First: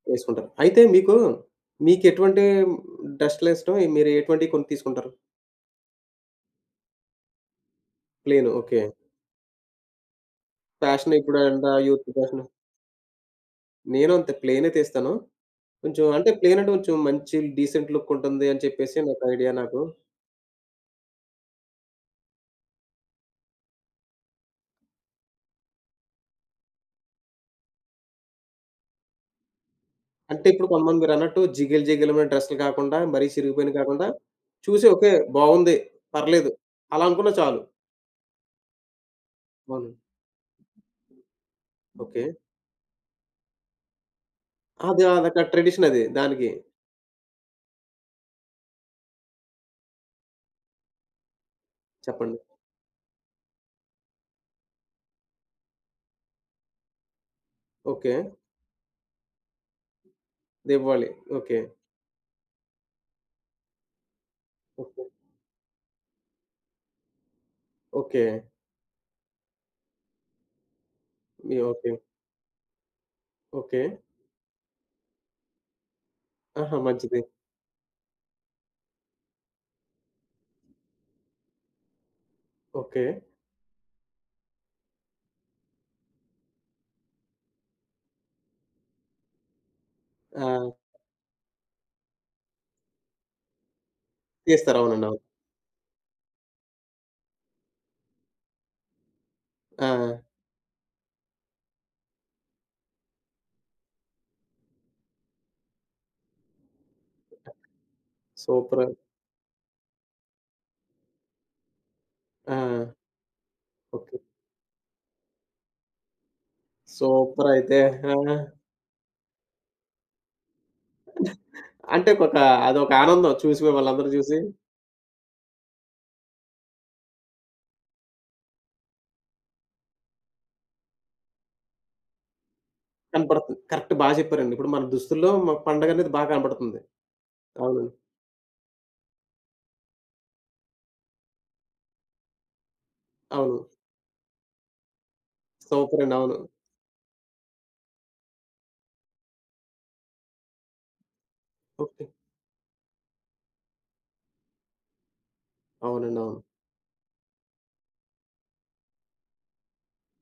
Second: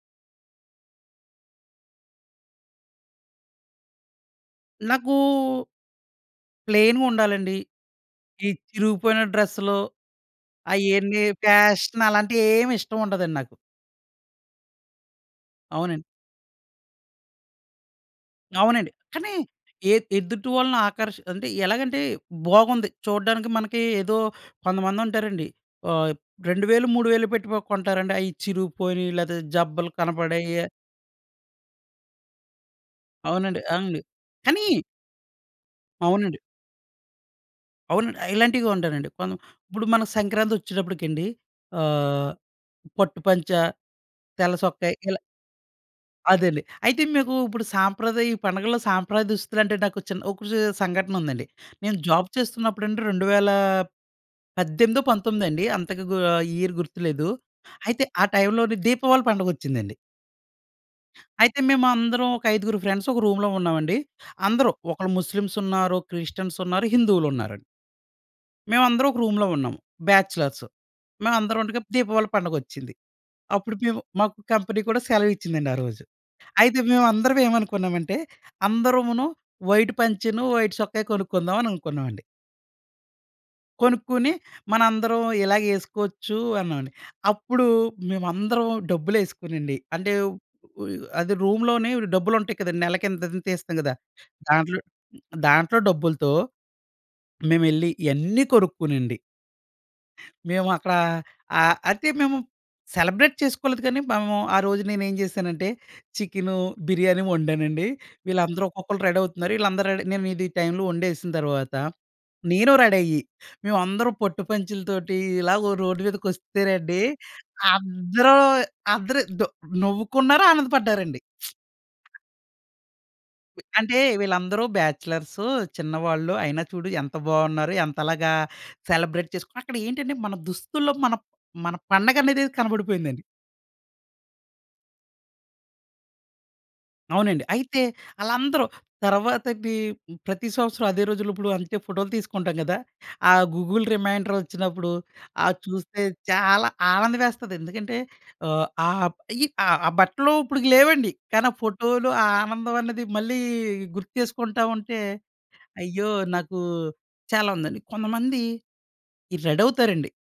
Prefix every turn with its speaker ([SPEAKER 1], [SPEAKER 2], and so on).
[SPEAKER 1] ఏసుకుంటారు. అయితే మీకు మీకేటువంటి హ్మ్. డ్రెసలిష్టం? మీరు ఎటువంటివి కొని తీసుకుంటారు?
[SPEAKER 2] నాకూ ప్లెయిన్‌గుండాలండి. ఈ
[SPEAKER 1] ప్లే‌యిను ఓకే.
[SPEAKER 2] చిరిగిపోయిన డ్రెస్లు
[SPEAKER 1] ఫ్యాషను
[SPEAKER 2] అయన్నీ
[SPEAKER 1] ఇప్పుడు అంతా
[SPEAKER 2] ఫ్యాషన్
[SPEAKER 1] యూత్ ఫ్యాషను.
[SPEAKER 2] అలాంటియేమి ఇష్టముండదండి నాకు.
[SPEAKER 1] నేను అంతే ప్లెయినే తీస్తాను.
[SPEAKER 2] అవునండి.
[SPEAKER 1] కొంచెం అంటే ప్లే‌యినంటే కొంచెం మంచి డీసెంట్ లుక్ ఉంటుంది అని
[SPEAKER 2] అవునండి.
[SPEAKER 1] చెప్పేసి ఒక
[SPEAKER 2] కానీ
[SPEAKER 1] ఐడియా నాకు.
[SPEAKER 2] ఎ ఎదుటి వాళ్ళని ఆకర్షి అంటే ఎలాగంటే బాగుంది. చూడ్డానికి మనకి ఏదో కొంతమంది ఉంటారండి. ఆహ్, 2,000, 3,000 పెట్టి పొ కొంటారండి అయి చిరుగుపోయినియి లేతే జబ్బలు
[SPEAKER 1] అంటే
[SPEAKER 2] కనపడెయి.
[SPEAKER 1] ఇప్పుడు కొంతమంది మీరన్నట్టు జిగేల్ జిగేల్ మనీ డ్రెస్లు గాకుండా, మరీ
[SPEAKER 2] అవునండి.
[SPEAKER 1] చిరిగిపోయినియి
[SPEAKER 2] అవునండి.
[SPEAKER 1] గాకుండా
[SPEAKER 2] కానీ
[SPEAKER 1] చూసి ఓకే. బావుంది.
[SPEAKER 2] అవునండీ.
[SPEAKER 1] పర్లేదు అలా అనుకున్నా చాలు.
[SPEAKER 2] అవునండి. ఇలాంటివి కొంటానండి. కొను ఇప్పుడు
[SPEAKER 1] అవును.
[SPEAKER 2] మనకి సంక్రాంతొచ్చేటప్పటికండి
[SPEAKER 1] ఓకే.
[SPEAKER 2] ఆహ్, పట్టు పంచా, తెల్లసొక్కయి
[SPEAKER 1] అది
[SPEAKER 2] ఇలా.
[SPEAKER 1] అదొక ట్రెడిషనది దానికి.
[SPEAKER 2] అదండి. అయితే మీకు ఇప్పుడు సాంప్రదాయ ఈ పండుగల్లో సాంప్రదాయ దుస్తులంటే నాకు చిన్న ఒక సే సంఘటనుందండి. నేను జాబ్
[SPEAKER 1] చెప్పండి.
[SPEAKER 2] చేస్తున్నప్పుడండి రెండువేల పద్దెనిమిదో పంతొమ్మిదో అండి అంతగా గూ ఆ ఇయర్ గుర్తులేదు. అయితే
[SPEAKER 1] ఓకే.
[SPEAKER 2] ఆ టైమ్‌లోనే దీపావళి పండుగొచ్చిందండి.
[SPEAKER 1] దీపావళి
[SPEAKER 2] అయితే
[SPEAKER 1] ఓకే.
[SPEAKER 2] మేమందరం ఒక ఐదుగురు ఫ్రెండ్స్ ఒక రూమ్‌లో ఉన్నామండి. అందరూ
[SPEAKER 1] ఓకే.
[SPEAKER 2] ఒకళ్ళు ముస్లిమ్స్ ఉన్నారు, క్రిస్టియన్స్ ఉన్నారు, హిందువులున్నారండి.
[SPEAKER 1] ఓకే.
[SPEAKER 2] మేమందరం ఒక రూమ్‌లో ఉన్నాం బ్యాచ్‌లర్సు. మేమందరం
[SPEAKER 1] ఇయి
[SPEAKER 2] ఉండగా
[SPEAKER 1] ఓకే.
[SPEAKER 2] దీపావళి పండుగొచ్చింది. అప్పుడు
[SPEAKER 1] ఓకే.
[SPEAKER 2] మేము మాకు కంపెనీ కూడా సెలవిచ్చిందండి ఆ రోజు.
[SPEAKER 1] ఆహా!
[SPEAKER 2] అయితే
[SPEAKER 1] మంచిది.
[SPEAKER 2] మేమందరం ఏమనుకున్నామంటే అందరమును వైట్ పంచెను, వైట్ సొక్కయి కొనుక్కుందామని అనుకున్నామండి.
[SPEAKER 1] ఓకే.
[SPEAKER 2] కొనుక్కొని మనందరం ఇలాగేసుకోవచ్చు అన్నామండి. అప్పుడు మేమందరం డబ్బులేసుకోనండి అంటే
[SPEAKER 1] ఆ!
[SPEAKER 2] ఉ యహ్! అది రూమ్‌లోనే డబ్బులుంటాయి కదండీ. నెలకి ఇంతింత తిస్తాం గదా!
[SPEAKER 1] చేస్తారు.
[SPEAKER 2] దాంట్లో
[SPEAKER 1] అవునండి. అవును.
[SPEAKER 2] దాంట్లో డబ్బులతో మేమెళ్ళి ఇయన్ని కొనుక్కునండి...
[SPEAKER 1] ఆ!
[SPEAKER 2] మేమక్కడా ఆహ్, అయితే మేము సెలబ్రేట్ చేసుకోలేదు గానీ మేము ఆ రోజు నేనేం జేశానంటే చికెను, బిర్యానీ వండానండి. వీళ్ళందరూ
[SPEAKER 1] సూపరు.
[SPEAKER 2] ఒక్కొక్కళ్ళు రెడీవుతున్నారు. వీళ్ళందరూ రెడీ నేనిది టైమ్‌లో వండేసిన తర్వాత
[SPEAKER 1] ఆ!
[SPEAKER 2] నేను రెడయ్యి. మేమందరం
[SPEAKER 1] ఓకే.
[SPEAKER 2] పట్టు పంచలతోటి ఇలాగ రోడ్డు మీదకొస్తేనండి
[SPEAKER 1] సూపరయితే ఆ!
[SPEAKER 2] అందరూ అందరూ దొ నవ్వుకున్నారు ఆనందపడ్డారండి.
[SPEAKER 1] అంటే ఒకొక అదొక ఆనందం చూసి
[SPEAKER 2] అంటే
[SPEAKER 1] మిమ్మళ్ళందరూ చూసి.
[SPEAKER 2] వీళ్ళందరూ బ్యాచలర్సు చిన్నవాళ్ళు అయినా చూడు ఎంత బావున్నారు? ఎంతలాగా సెలబ్రేట్ చేసుకున్నారు? అక్కడెంటంటే మన దుస్తుల్లో మన మన పండగనేది కనబపడిపోయిందండి.
[SPEAKER 1] కనపడుతంది. కరెక్ట్ బా చెప్పారండి. ఇప్పుడు మన దుస్తుల్లో మా పండగ అనేది బా కనపడుతుంది.
[SPEAKER 2] అవునండి. అయితే
[SPEAKER 1] అవునా?
[SPEAKER 2] ఆళ్ళందరూ తర్వాతకి ప్రతి సంవత్సరం అదే రోజుల్లో ఇప్పుడు అంతే ఫోటోలు తీసుకుంటాం గదా! ఆ
[SPEAKER 1] అవును.
[SPEAKER 2] గూగుల్ రిమైండరొచ్చినప్పుడు ఆ చూస్తే
[SPEAKER 1] సూపరండి. అవును.
[SPEAKER 2] చాలా ఆనందమేస్తది. ఎందుకంటే ఆహ్, ఆ! ఈ ఆ బట్టలు ఇప్పుడిక లేవండి. కానీ ఆ
[SPEAKER 1] ఓకే.
[SPEAKER 2] ఫోటోలు ఆ ఆనందం అన్నది మళ్ళీ గుర్తు చేసుకుంటా ఉంటే అయ్యో!
[SPEAKER 1] అవునండి. అవును.
[SPEAKER 2] నాకు చాలా ఉందండి. కొంతమంది ఈ రెడవుతారండి.